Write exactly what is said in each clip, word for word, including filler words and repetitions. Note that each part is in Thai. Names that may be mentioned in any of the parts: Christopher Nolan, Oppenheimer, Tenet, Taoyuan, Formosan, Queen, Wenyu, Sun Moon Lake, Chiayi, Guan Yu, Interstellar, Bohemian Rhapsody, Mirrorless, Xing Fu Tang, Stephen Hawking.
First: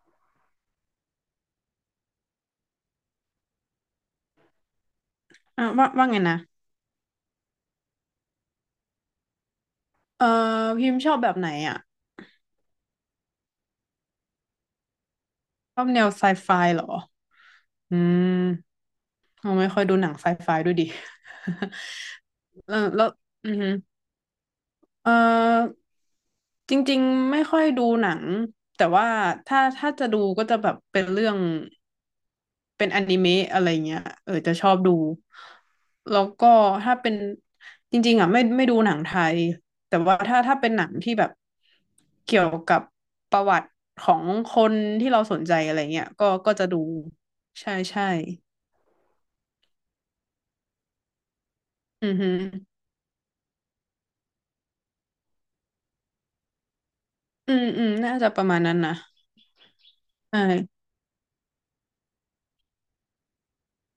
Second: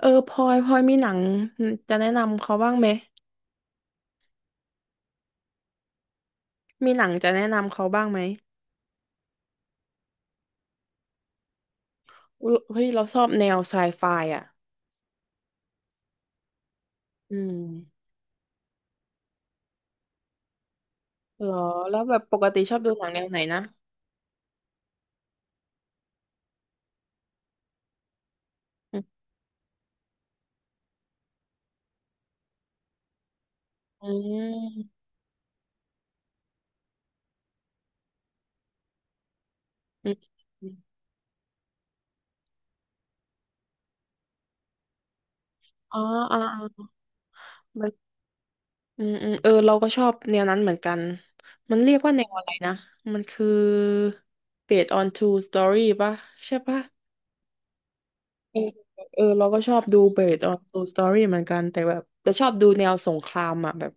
เออพลอยพลอยมีหนังจะแนะนำเขาบ้างไหมอ่ะว่าว่าไงนะมีหนังจะแนะนำเขาบ้างไหมเออพิมพ์ชอบแบบไหนอ่ะอุ๊ยเฮ้ยเราชอบแนวไซไฟอ่ะชอบแนวไซไฟเหรอ อืมอืมเราไม่ค่อยดูหนังไซไฟด้วยดิ เหรอแล้วแบบปกติ ชแล้อบวดูหแล้นัวงแนวไหนอืนะม เออจริงๆไม่ค่อยดูหนังแต่อืมว่าถ้าถ้าจะดูก็จะแบบเป็นเรื่องเป็นอนิเมะอะไรเงี้ยอเออจะชอืบดูแล้วก็ถ้าเป็นจริงๆอ่ะไม่ไม่ดูหนังไทยแต่มว่าถ้าถ้าอืเป็นมหนังที่แบบเกี่ยวกับประวัติของคนที่เราสนใจอะไรอ๋อเงี้ยก็อ๋อก็อ๋จะดูอใช่มันใช่อืมอืมเออเราก็ชอบแนวนั้นเหมือนกันมันเรียกอืว่าอแนฮึวอะไรนะมันคือ based on true story ป่ะใช่ป่ะอืมอืมน่าจะประเอมาอณนั้นนะเออเราก็ชอบดู ใช based on ่ true story เหมือนกันแต่แบบจะชอบดูแนวสงครามอ่ะแบบ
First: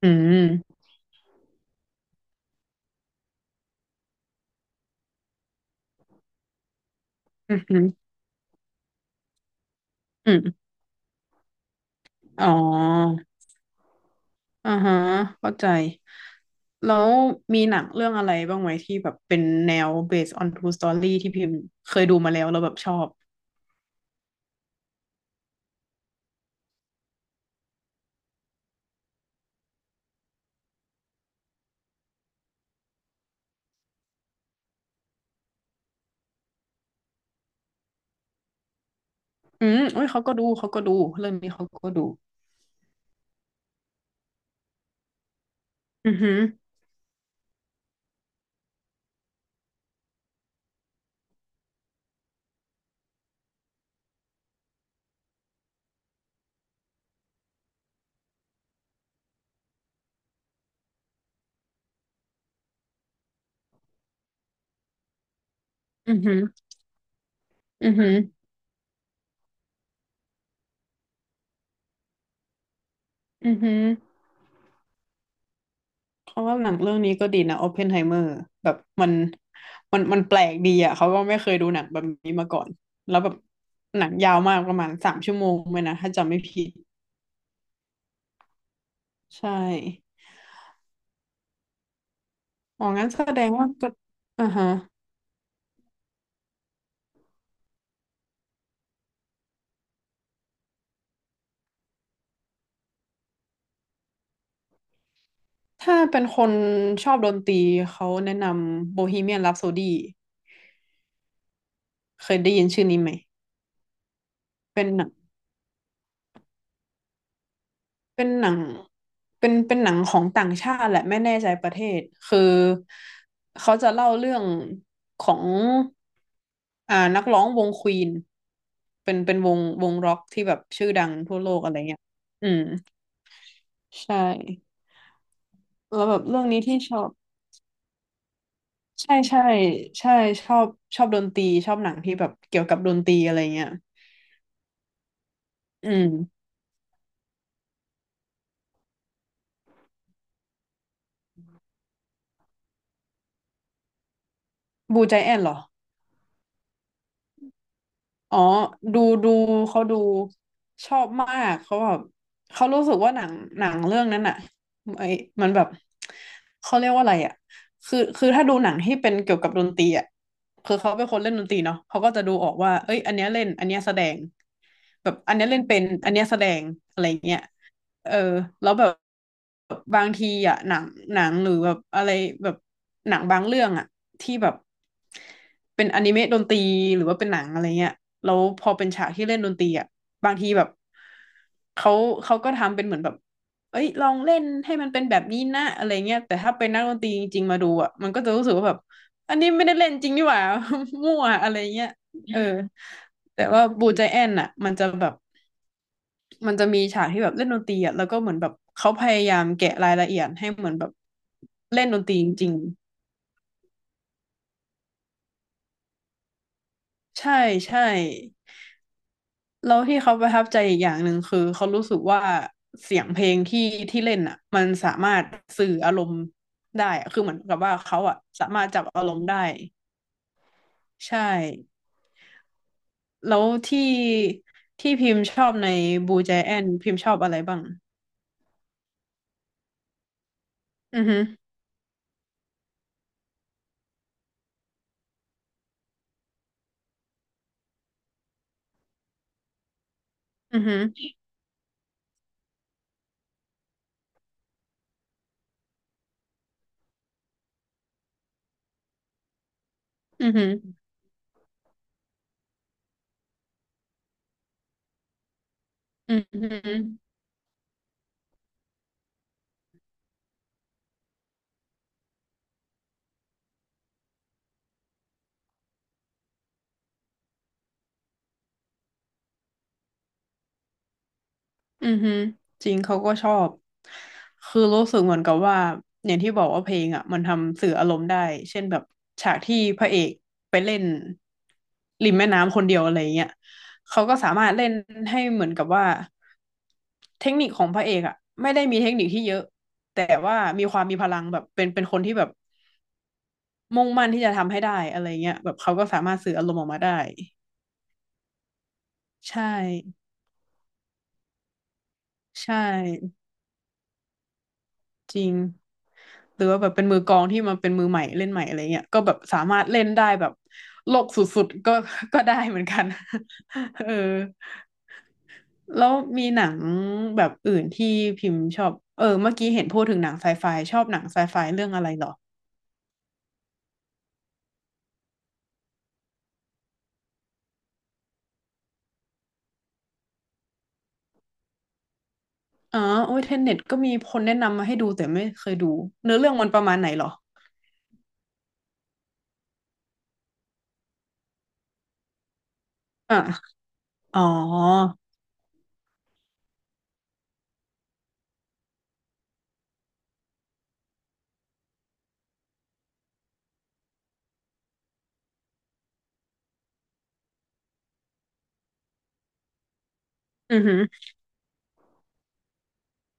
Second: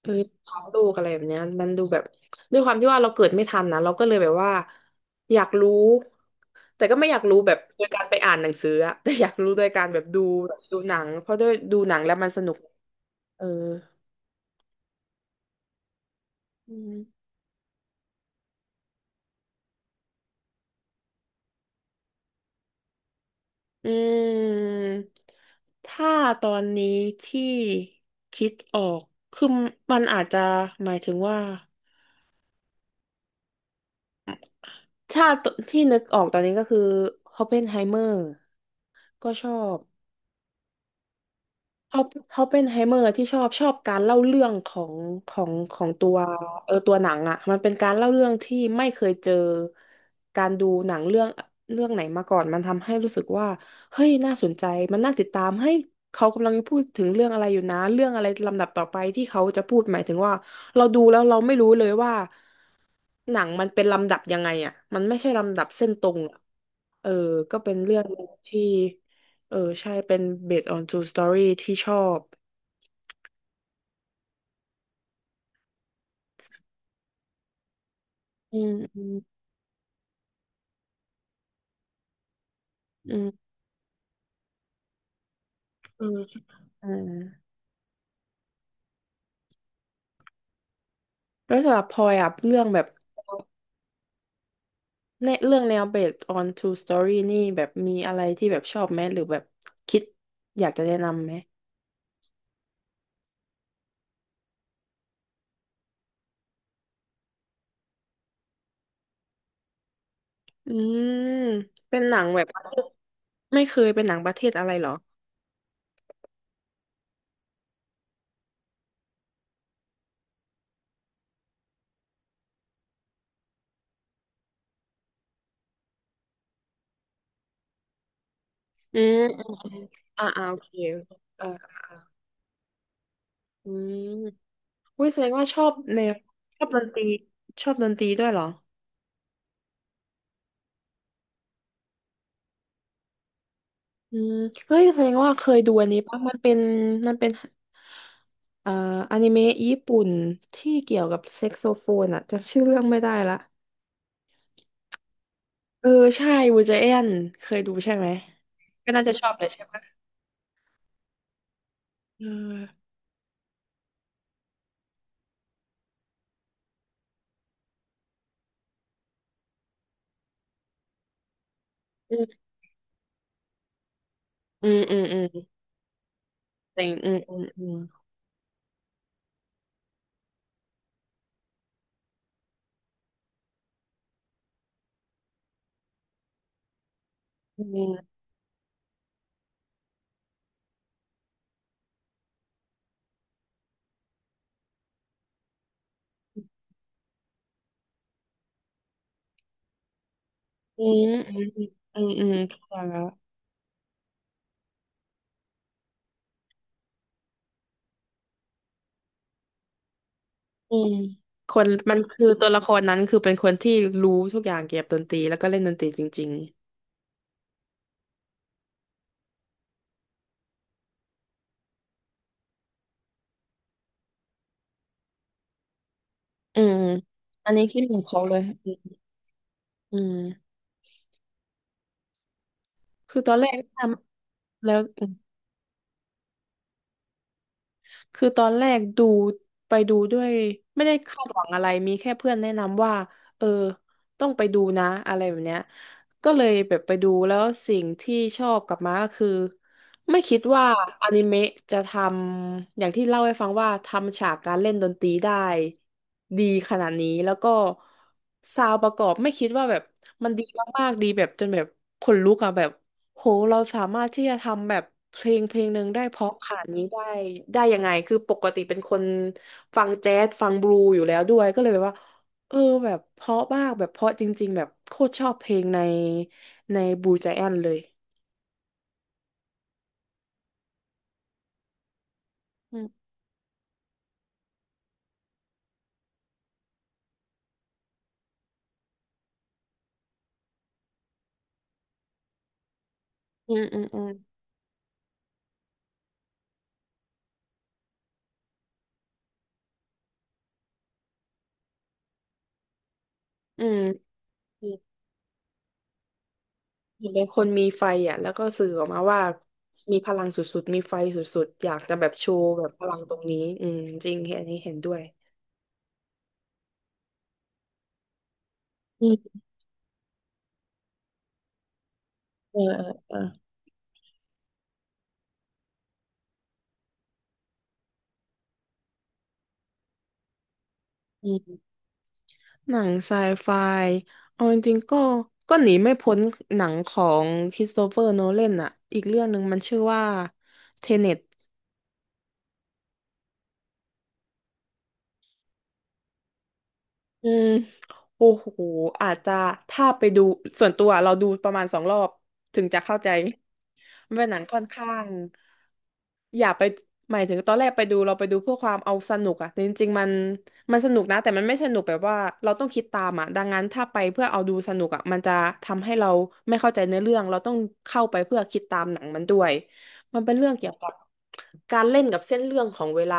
เออือท้องมลูกอะไรแบบเนี้ยมันดูแบบด้วยความที่ว่าเราเกิดไม่ทันนะเราก็เลยแบบว่าอยากรู้แต่ก็ไม่อยากรู้แบอืบอฮึโดยการไปอ่านหนังสืออะ แต่อยากรู้โดยการแบบดูอืแบบมดูหนังเพราะด้วยดูหนังแล้วมันสอ๋อ นุกเอออ่าฮะเข้าใจ อืมแล้วมีหนังเรื่องอะไรบ้างไหมที่แบบเป็นแนว based on true story ที่พิมพ์เคยดูมาแล้วแล้วแบบชอบ อืมถ้าตอนนี้ที่คิดออกคือมันอาจจะหมายถึงว่าชาติที่นึกออกตอนนี้ก็คือ ออปเพนไฮเมอร์ก็ชออืบ มเอ้ยเขาก็ดู เขาก็ดู เรื่องนี้เขาก็เขาดู เขาเป็นไฮเมอร์ที่ชอบชอบการเล่าเรื่องของของของตัอืวอหือเออตัวหนังอ่ะมันเป็นการเล่าเรื่องที่ไม่เคยเจอการดูหนังเรื่องเรื่องไหนมาก่อนมันทำให้รู้สึกว่าเฮ้ยน่าสนใจมันน่าติดตามเฮ้ยเขากำลังพูดถึงเรื่องอะไรอยู่นะเรื่องอะไรลำดับต่อไปที่เขาจะพูดหมายถึงว่าเราดูแล้วเราไม่รู้เลยว่า หนังมันเป็นลำดับยังไงอ่ะมันไม่ใช่ลำดับเส้นตรอืงอหือะอเออ ก็เป็นอือเรื่องหือที่ เออ ใช่เป็น based on true story ที่ชอบอือหือเพราะว่าหนังเรื่องนี้ก็ดีนะ Oppenheimer อืแบม บอืมัมน มันมันแปลกดีอ่ะเขาก็ไม่เคยดูหนังแบบนี้มาก่อน อืแล้วแบบมหนังยาวมากประมาณสามชั่วโมงเลยนะอืถ้ามจำไม่ผิด อืมใช่แล้วสำหรับพลอยอ่ะ เรื่องแบอ๋อบงั้นแสดงว่าก็อ่าฮะ ในเรื่องแนว based on true story นี่แบบมีอะไรที่แบบชอบไหมหรือแบบคิดอยากจะแนะนำไหมถ้าเป็นคนชอบดนตรีเขาแนะนำโบฮีเมียน h ัปโซดีอืมเป็นหนังเคยแบบได้ประยินเทชื่ศอนี้ไหมไม่เคยเป็นหนังประเทศอะไรเป็เหรนอหนังเป็นหนังเป็นเป็นหนังของต่างชาติแหละไม่แน่ใจประเทศคือเขาจะเล่าเรื่องของอ่านักร้องวงควีนอืเป็มนเป็นอวมงอืมวงร็อกอ่าที่อ่าแบโอบเคชื่อดังทั่วอ่าโลกอะไรอ่าเงี้ยอืมอืม ใช่วิ้ยแสดงว่าชอบแนแล้ววแบบเรื่องชนี้อบที่ดนชตอรีบชอบดนตรีด้วยเหรอใช่ใช่ใช่ชอบชอบดนตรีชอบหนังที่แบบเกี่ยวกับดนตรีอะไรเงี้ยอืมเฮ้ยแสดงว่าเคยดูอันอืนี้ม ปะมันเป็นมันเป็นเอ่ออนิเมะญี่ปุ่นที่เกี่ยวกับแซกโซโฟนอะจำชื่อเรื่องไม่ได้ละบูใจแอนเหรอ เออใช่วูจแอนเคยดูใช่ไหมอ๋อ ก็ดูน่าจะชดูอบเลยใช่เขาปะดูชอบมาก เขาแบบเอเขารู้อสึกว่าหนังหนังเรื่องนั้นอะไอ้มันแบบเขาเรียกว่าอะไรอะคือคือถ้าดูหนังที่เป็นเกี่ยวกับดนตรีอะ คือเขาเป็นคนเล่นดนตรีเนาะเขาก็อืจะดูมออกว่าเอ้ยอันเนี้ยเล่นอันเนี้ยแสดงอืมอืมแบบอืมอันเนี้ยเล่นเป็นอันเนี้ยแสดงแต่งอะไรอืมอืเงี้ยมอเออแล้วแบบบางทีอะหนังหนังหรือแบบอะไรแบบหนังบางเรื่องอะที่แบบเป็นอนิเมะดนตรีหรือว่าเป็นหนังอะืไรเงี้มยแล้วพอเป็นฉากที่เล่นดนตรีอะบางทีแบบเขาเขาก็ทำเป็นเหมือนแบบเอ้ยลองเล่นให้มันเป็นแบบนี้นะอะไรเงี้ยแต่ถ้าเป็นนักดนตรีจริงๆมาดูอ่ะมันก็จะรู้สึกว่าแบบ อันนี้ไม่ได้เล่นจริงนี่หว่า อื มมั่วอืมอะไรอืมเงี้ยอืมอืมอืมอืมเอออืมอืม แต่ว่าบูใจแอนน่ะมันจะแบบมันจะมีฉากที่แบบเล่นดนตรีอ่ะแล้วก็เหมือนแบบเขาพยายามแกะรายละเอียดให้เหมืออืนแบบมคนเล่นมัดนนตรีคือจตัวริงละครนั้นคือเป็นคนที่รู้ทุกอย่างเกี่ยวกับดนตรีแล้วก็เล่นดนตรีจริงๆใช่ใช่แล้วที่เขาประทับใจอีกอย่างหนึ่งคือเขารู้สึกว่าเสียงเพลงที่ที่เล่นอ่ะมันสามารถสื่ออารมณ์ๆอืมได้อะคือเหมือนอันกับนี้ว่าคิดเหมืเขาอนอ่ะเขาเลยสามารอืถจับมอารมณ์ได้อืมใช่ คือตอแล้นวแรกทที่ำแล้วที่อืพิมมพ์ชอบในบูแจแอนพิมพ์ชอบอะไรบ้างคือตอนแรกดูไปดูด้วยไม่ได้อือฮึคาดหวังอะไรมีแค่เพื่อนแนะนำว่าเออต้องไปดูนะอะไรแบบเนี้ยก็เลยแบบไปดูแล้วสิ่งที่ชอบกลับมาก็คือ ไม่คิดอือว่าฮึอนิเมะจะทำอย่างที่เล่าให้ฟังว่าทำฉากการเล่นดนตรีได้ดีขนาดนี้แล้วก็ซาวด์ประกอบไม่คิดว่าแบบอืมัอนดีฮึมากๆดีแบบจนแบบขนลุกอะแบบโหเราสามารถที่จะทำแบบเพลงเพลงหนึ่งได้อืเพอราะฮขนาดึนี้ได้ได้ยังไงคือปกติเป็นคนฟังแจ๊สฟังบลูอยู่แล้วด้วยก็เลยแบบว่าเออแบบเพราะมากแบบเพราะจริงๆแบบโคตรชอบเพลงในในบลูไจแอนเลยอือฮึจริอืงเขามก็ชอบคือรู้สึกเหมือนกับว่าอย่างที่บอกว่าเพลงอ่ะมันทำสื่ออารมณ์ได้เช่นแบบฉากที่พระเอกไปเล่นริมแม่น้ำคนเดียวอะไรเงี้ยอืมอืมอืเขาม ก็สามารถเล่นให้เหมือนกับว่าเทคนิคของพระเอกอ่ะไม่ได้มีเทคนิคที่เยอะแต่ว่ามีความมีพลังแบบเป็นเป็นคนที่แบบ อืมมุ่งมั่นที่จะทำให้เได้อะไรเงี้ยแบบเขาก็สามารถสื่ออารมณ์ออกมาได้ห็นเป็นคนมีไฟอ่ะแล้วก็สื่อออกมาว่าใช่มีพลังสุดๆมีไฟสุดๆอยากจะแบบโชว์ใช่แบบพลังตรงนี้อืมจริงเห็นอันนี้เห็นด้วยจริงหรือว่าแบบเป็นมือกลองที่มันเป็นมือใหม่เล่นใหม่อะไรเงี้ยก็อืแบบมสามารถเล่นได้แบบโลกสุดๆก็ ก็ได้เหเอมืออนกัเออน เออ เออแล้วมีหนังแบบอื่นที่พิมพ์ชอบเออเมื่อกี้เห็นพูดถึงหนังไซไฟชอบหนังไซอืไฟเรื่อมงอะไรเหรอหนังไซไฟเอาจริงๆก็ก็หนีไม่พ้นหนังของคริสโตเฟอร์โนแลนอ่ะอีกเรื่องหนึ่งมันชื่อว่าเทเน็ตอ๋อโอ้ยเทนเน็ตก็มีคนแนะนำมาให้ดูแต่ไม่เคยดูเนื้อเรื่องมันประมาณไหนเหรออืมโอ้โหอาจจะถ้าไปดูส่วนตัวเราดูประมาณสองรอบถึงจะเข้าใจ อ่ะมันอ๋อเป็นหนังค่อนข้างอย่าไปหมายถึงตอนแรกไปดูเราไปดูเพื่อความเอาสนุกอะแต่จริงๆมันมันสนุกนะแต่มันไม่สนุกแบบว่าเราต้องคิดตามอะดังนั้นถ้าไปเพื่อเอาดูสนุกอะมันจะทำให้เราไม่เข้าใจเนื้อเรื่องเราต้องเข้าไปเพื่อคิดตามหนังมันด้วยมันเป็นเรื่องอือเกี่ยหืวอกับ การเล่นกับเส้นเรื่องของเวลา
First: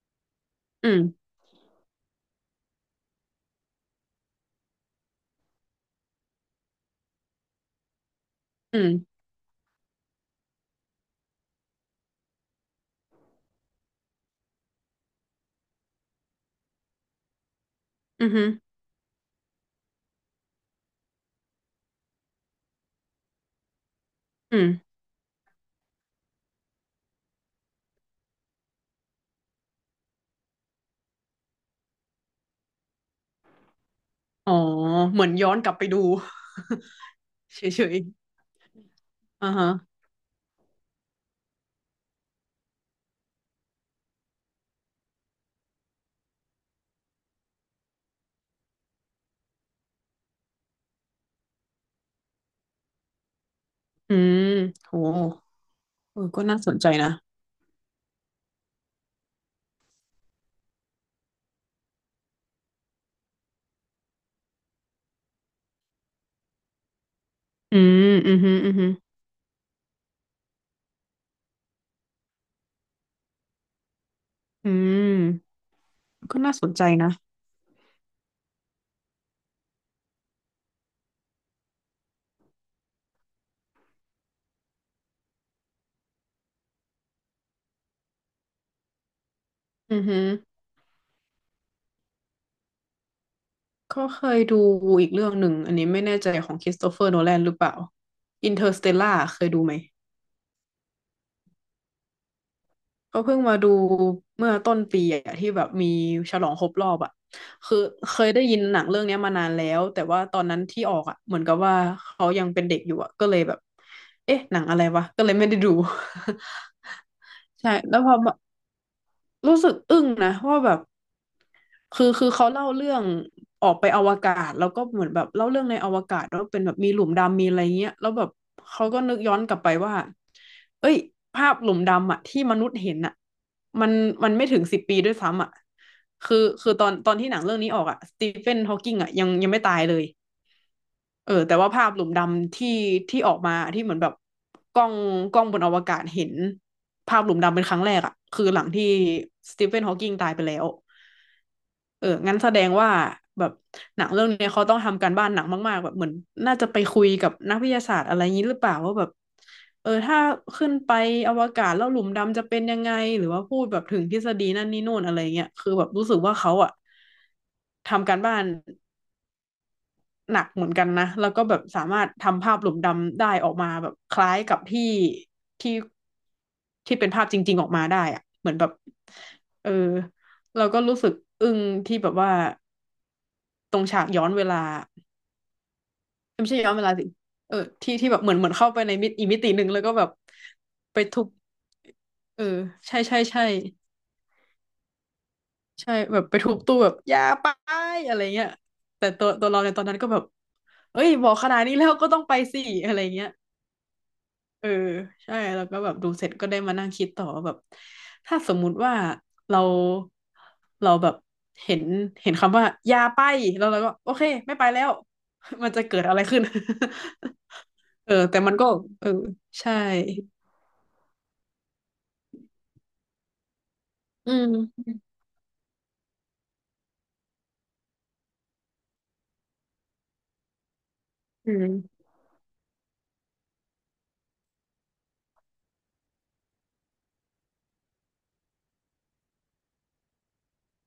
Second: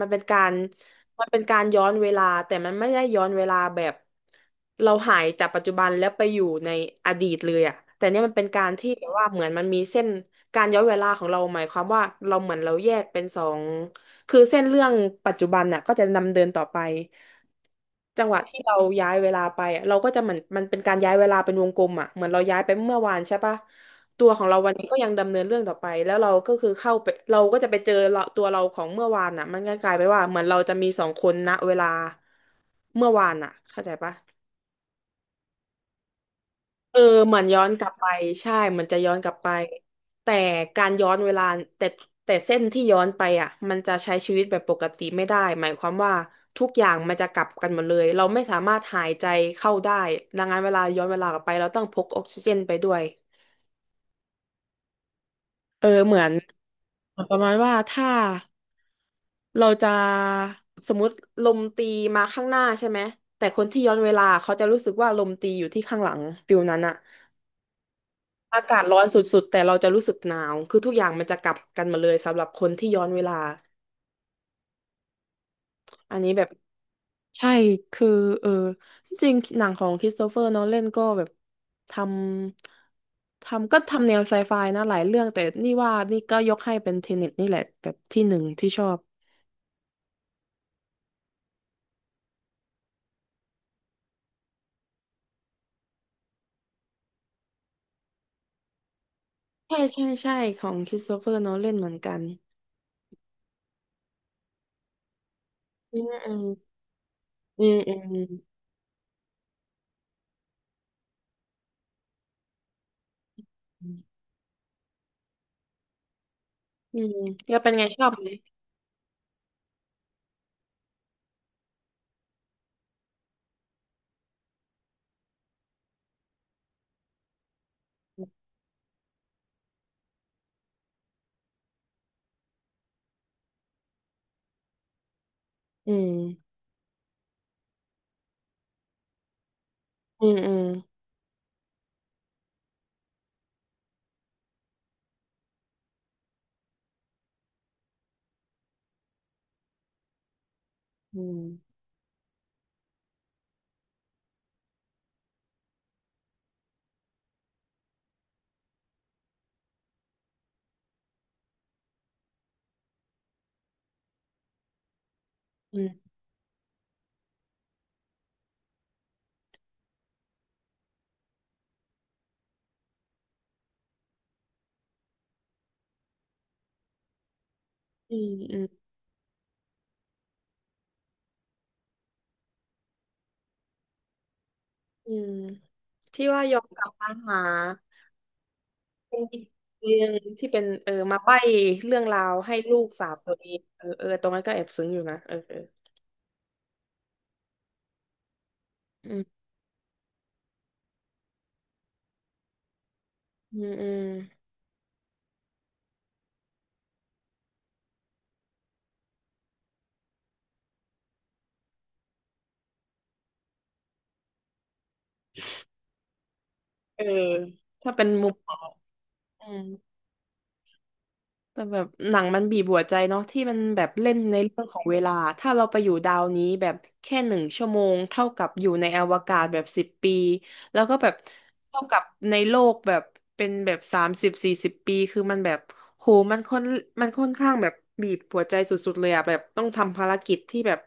มันเป็นการ อืมมันเป็นการย้อนเวลาแต่มันไม่ได้ย้อนเวลาแบบเราหายจากปัจจุบันแล้วไปอยู่ในอดีตเลยอะแต่เนี่ยมันเป็นการอืที่แบบม ว่าเหมือนมันมีเส้นการย้อนเวลาของเราหมายความว่าเราเหมือนเราแยกเป็นสองคือเส้นเรื่องปัจจุบันน่ะก็จะดำเดินต่อไปจังอือหวะฮึที่เราย้ายเวลาไปอะเราก็จะเหมือนมันเป็นการย้ายเวลาเป็นวงกลมอ่ะเหมือนเราย้ายไปเมื่อวานใช่ปะ ตัวของอืเรามวันนี้ก็ยังดำเนินเรื่องต่อไปแล้วเราก็คือเข้าไปเราก็จะไปเจอเราตัวเราของเมื่อวานน่ะมันก็กลายไปว่าเหมือนเราจะมีสองคนณเวลาเมื่อวานน่ะเข้าใจปะอ๋อเหมือนย้อนกลับไปดู เออเหมือน ย้อนกเฉลับยไปใช่เหมือนจะย้อนกลับๆไปอ่าฮะแต่การย้อนเวลาแต่แต่เส้นที่ย้อนไปอ่ะมันจะใช้ชีวิตแบบปกติไม่ได้หมายความว่าทุกอย่างมันจะกลับกันหมดเลยเราไม่สามารถหายใจเข้าได้ดังนั้นเวลาย้อนเวลากลับไปเราต้องพกออกซิเจนไปด้วยอืมโหเออเหเอมืออนก็น่าสนใจนะประมาณว่าถ้า เราจะสมมุติลมตีมาข้างหน้าใช่ไหมแต่คนที่ย้อนเวลาเขาจะรู้สึกว่าลมตีอยู่ที่ข้างหลังฟิลนั้นอะอืมอือฮึอาอือกาศฮึร้อนสุดๆแต่เราจะรู้สึกหนาวคือทุกอย่างมันจะกลับกันมาเลยสำหรับคนที่ย้อนเวลาอืมอันนี้ก็แบบน่าสนใจนะใช่คือเออจริงๆหนังของคริสโตเฟอร์นอนแลนก็แบบทำทำก็ทำแนวไซไฟนะหลายเรื่องแต่นี่ว่านี่ก็ยกให้เป็นเทเน็ตนี่แหละแบบที่หนึ่งที่ชอบอือฮึก็เคยดูอีกเรื่องหนึ่ง อันนี้ไม่แน่ใจของคริสโตเฟอร์โนแลนหรือเปล่า อินเตอร์สเตลล่าเคยดูไหม ใช่ใช่ใช่ของคริสโตเฟอร์นอนแลนเหมือนกันก็เพิ่งมาดูเมื่อต้นปีอะที่แบบมีอืฉลองครบม รอบอะอืมคืออืมเคอืมยได้ยินหนังเรื่องเนี้ยมานานแล้วแต่ว่าตอนนั้นที่ออกอะเหมือนกับว่าเขายังเป็นเด็กอยู่อะก็เลยแบบเอ๊ะหนังอะไรวะก็เลยไม่ได้ดู อืมแล้ว เป็ใช่นไงแล้ชวอพบอไหมมา รู้สึกอึ้งนะว่าแบบคือคือเขาเล่าเรื่องออกไปอวกาศแล้วก็เหมือนแบบเล่าเรื่องในอวกาศว่าเป็นแบบมีหลุมดำมีอะไรเงี้ยแล้วแบบเขาก็นึกย้อนกลับไปว่าเอ้ยภาพหลุมดำอะที่มนุษย์เห็นอะมันมันไม่ถึงสิบปีด้วยซ้ำอะอืคือมคือตอนตอนที่หนังเรื่องนี้ออกอะสตีเฟนฮอว์กิงอะยังยังไม่ตายเลย อืมอืมเออแต่ว่าภาพหลุมดำที่ที่ออกมาที่เหมือนแบบกล้องกล้องบนอวกาศเห็นภาพหลุมดำเป็นครั้งแรกอะคือหลังที่สตีเฟนฮอว์กิงตายไปแล้วอืมเอองั้นแสดงว่าแบบหนังเรื่องเนี้ยเขาต้องทำการบ้านหนักมากๆแบบเหมือนน่าจะไปคุยกับนักวิทยาศาสตร์อะไรอย่างนี้หรือเปล่าว่าแบบเออถ้าขึ้นไปอวกาศแล้วหลุมดำจะเป็นยังไงหรือว่าพูดแบบถึงทฤษฎีนั่นนี่โน่นอะไรเงี้ยคืออืแบบมรู้สึกว่าเขาอะทำการบ้าน หนักเหมือนกันนะแล้วก็แบบสามารถทำภาพหลุมดำได้ออกมาแบบคล้ายกับที่ที่ที่เป็นภาพจริงๆออกมาได้อือะมเหมืออืนแบมบเออเราก็รู้สึกอึ้งที่แบบว่าตรงฉากย้อนเวลาอืมที่ว่าไม่ยใช่อมย้อนกเวลับลาสิมาหาเออที่ที่แบบเหมือนเหมือนเข้าไปในมิเป็ตินอีกอีมิกติหนึ่งแล้วก็เรื่แบอบงที่เป็นเออไปมาทุบใบ้เรื่องราวเออให้ลูกใช่สาวใช่ตัวใช่เองเออเออตรงนั้นก็แอบซึ้งอยู่นะเออเออใช่แบบไปทุบตู้แบบอย่าไปอะไรเงี้ยแต่อืตัวมตัวเราในตอนนั้นก็แบบเอ้ยบอกขนาดนี้แล้วก็ต้องไปสิอะไรเงี้ย อืมอืมเออใช่แล้วก็แบบดูเสร็จก็ได้มานั่งคิดต่อว่าแบบถ้าสมมุติว่าเราเราแบบเห็นเห็นคำว่ายาไปแล้วเราก็โอเคไม่ไปแล้ว มันจะเกิดอะไรขึ้น เออถ้า เป็นเออมุมแต่มมันอก็งเอออืม ใช่แต่แบบหนังมันบีบหัวใจเนาะที่มันแบบเล่นอืในเรื่องของมเวลาถ้าเราไปอยู่ดาวนี้แบบแค่หนึ่งชั่วโมงเท่ากับอยู่ในอวกาศแบบสิบปีแล้วก็แบบอืเท่ากับมในโลกแบบเป็นแบบสามสิบสี่สิบปีคือมันแบบโหมันค่อนมันค่อนข้างแบบบีบหัวใจสุดๆเลยอะแบบต้องทำภารกิจที่แบบ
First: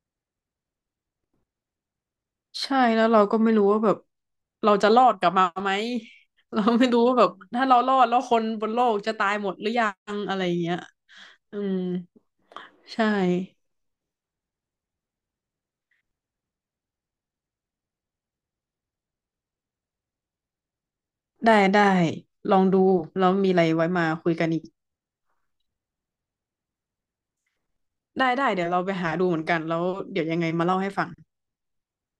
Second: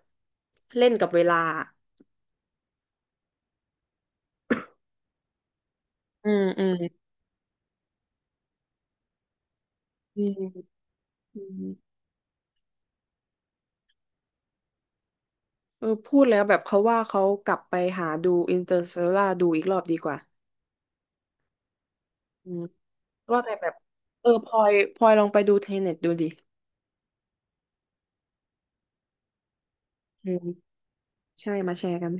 เล่นกับเวลาใช่แล้วเราก็ไม่รู้ว่าแบบเราจะรอดกลับมาไหม อืม เราอืมไม่รู้ว่าแบบถ้าเรารอดแล้วคนบนโลกจะตายหมดหรือยังอือะไรอย่างเงี้ยมอือืมมใช่ เออพูดแล้วแบบเขาว่าเขากลับไปหาดูอินเตอร์ l เ a ลาดูอีกรอบดีกว่าได้ได้อืลม องดูแล้วว่ามีแต่อะไรแบบไว้มาเอคุอยกัพนลอีอกยพลอยลองไปดูเทเน็ตดูดิได้ได้เดี๋ยวเราไปหาดูเหมือนกันแล้วเดี๋ยวอืยังมไงมาเล่าให้ฟังใช่มาแชร์กัน